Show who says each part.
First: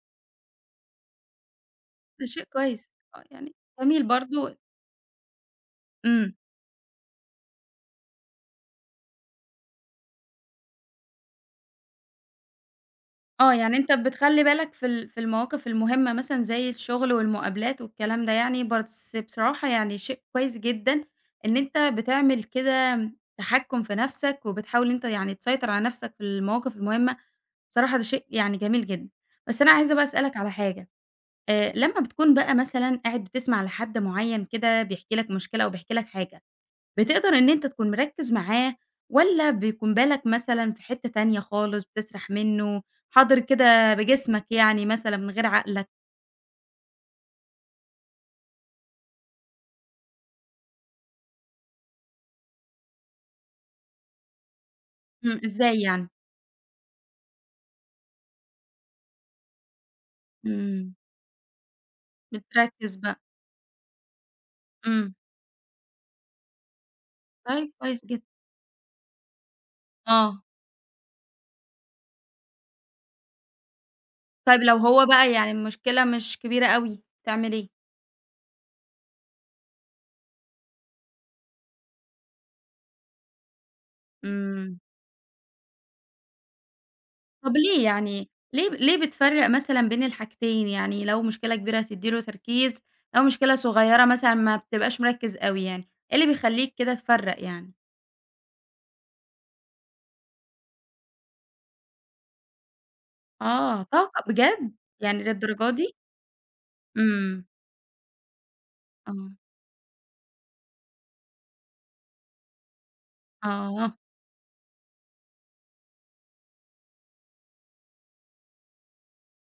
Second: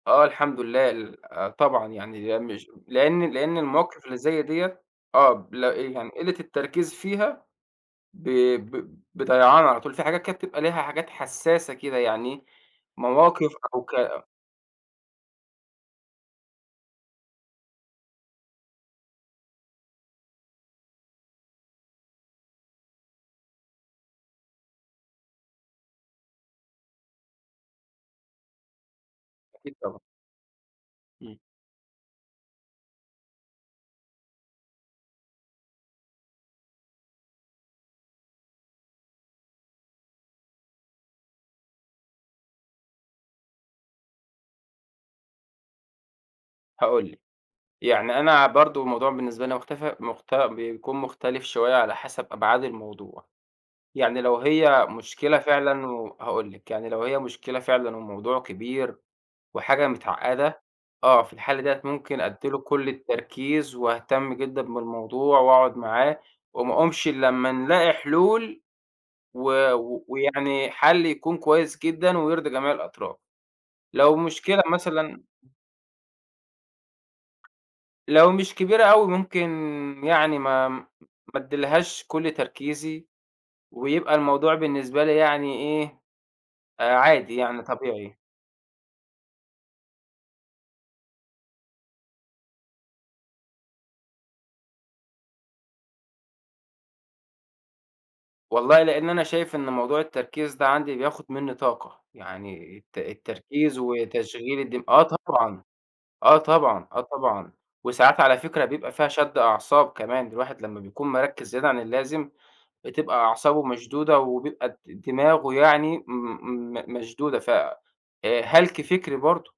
Speaker 1: آه، الحمد لله، ل آآ، طبعًا
Speaker 2: ده
Speaker 1: يعني
Speaker 2: شيء
Speaker 1: مش
Speaker 2: كويس، آه،
Speaker 1: لأن
Speaker 2: يعني
Speaker 1: لأن
Speaker 2: جميل
Speaker 1: المواقف اللي زي
Speaker 2: برضو.
Speaker 1: ديّة، آه، ب لا، يعني
Speaker 2: إمم.
Speaker 1: قلة التركيز فيها، ب ب بضيعان على طول، في حاجات كانت بتبقى ليها حاجات حساسة كده يعني، مواقف
Speaker 2: آه، يعني
Speaker 1: أو
Speaker 2: أنتَ
Speaker 1: ك
Speaker 2: بتخلِّي بالك في ال في المواقف المهمَّة، مثلًا زي الشغل والمقابلات والكلام ده يعني، بس بصراحة يعني شيء كويِس جدًا إن أنتَ بتعمل كده، تحكُّم في نفسك، وبتحاول أنتَ يعني تسيطِر على نفسك في المواقف المهمَّة، بصراحة ده شيء يعني جميل جدًا. بس أنا
Speaker 1: أكيد،
Speaker 2: عايزة
Speaker 1: طبعًا.
Speaker 2: بقى أسألَك على حاجة،
Speaker 1: إمم.
Speaker 2: آآ، لمّا بتكون بقى مثلًا قاعد بتسمع لحد معيَّن كده بيحكي لك مشكلة أو بيحكي لك حاجة، بتقدَر إن أنتَ تكون مركّز معاه، والّا بيكون بالك مثلًا في حتّة تانية خالص، بتسرَح منه، حاضِر كده بجسمك يعني مثلًا من غير عقلك؟
Speaker 1: هاقول لِك، يعني أنا برضه الموضوع بالنسبة لي مختف مخت بيكون مختلِف شوية على حسب أبعاد الموضوع. يعني لو هي مشكلة
Speaker 2: إمم، إزاي
Speaker 1: فعلًا
Speaker 2: يعني؟
Speaker 1: و وهاقول لِك، يعني لو هي مشكلة فعلًا والموضوع كبير وحاجة متعقّدة،
Speaker 2: إمم.
Speaker 1: آه في الحالة ديَّة ممكن أدِّي له كل
Speaker 2: بتركز بقى.
Speaker 1: التركيز، واهتِم جدًا
Speaker 2: إمم.
Speaker 1: بالموضوع، وأقعد معاه وما أقومش إلا لمّا
Speaker 2: طيب،
Speaker 1: نلاقي
Speaker 2: كويس جدًا.
Speaker 1: حلول، و و
Speaker 2: آه.
Speaker 1: ويعني حل يكون كويِس جدًا ويرضي جميع الأطراف. لو
Speaker 2: طيب
Speaker 1: مشكلة
Speaker 2: لو هو
Speaker 1: مثلًا
Speaker 2: بقى يعني المشكلة مش كبيرة أوي، تعمل إيه؟
Speaker 1: لو مش كبيرة أوي، ممكن يعني ما ما أديلهاش كل تركيزي، ويبقى الموضوع
Speaker 2: إمم.
Speaker 1: بالنسبة لي يعني إيه، آآ، عادي
Speaker 2: طب
Speaker 1: يعني،
Speaker 2: ليه؟
Speaker 1: طبيعي.
Speaker 2: يعني ليه ليه بتفرَّق مثلًا بين الحاجتين، يعني لو مشكلة كبيرة هتدِّي له تركيز، أو مشكلة صغيرة مثلًا ما بتبقاش مركِّز أوي يعني، إيه اللي بيخلِّيك كده تفرَّق يعني؟
Speaker 1: والله لأن أنا شايِف إن موضوع التركيز ده عندي بياخُد مني طاقة، يعني الت التركيز
Speaker 2: آه، طاقة
Speaker 1: وتشغيل
Speaker 2: بجد؟!
Speaker 1: الدم آه
Speaker 2: يعني
Speaker 1: طبعًا،
Speaker 2: للدرجة دي؟!
Speaker 1: آه طبعًا، آه
Speaker 2: إمم.
Speaker 1: طبعًا، وساعات على فكرة بيبقى فيها
Speaker 2: آه.
Speaker 1: شد أعصاب كمان، الواحد لمّا بيكون مركّز زيادة عن اللازم، بتبقى أعصابه
Speaker 2: آه.
Speaker 1: مشدودة، وبيبقى د د دماغه يعني م م م مشدودة، ف آآ، هلَك فكري برضه.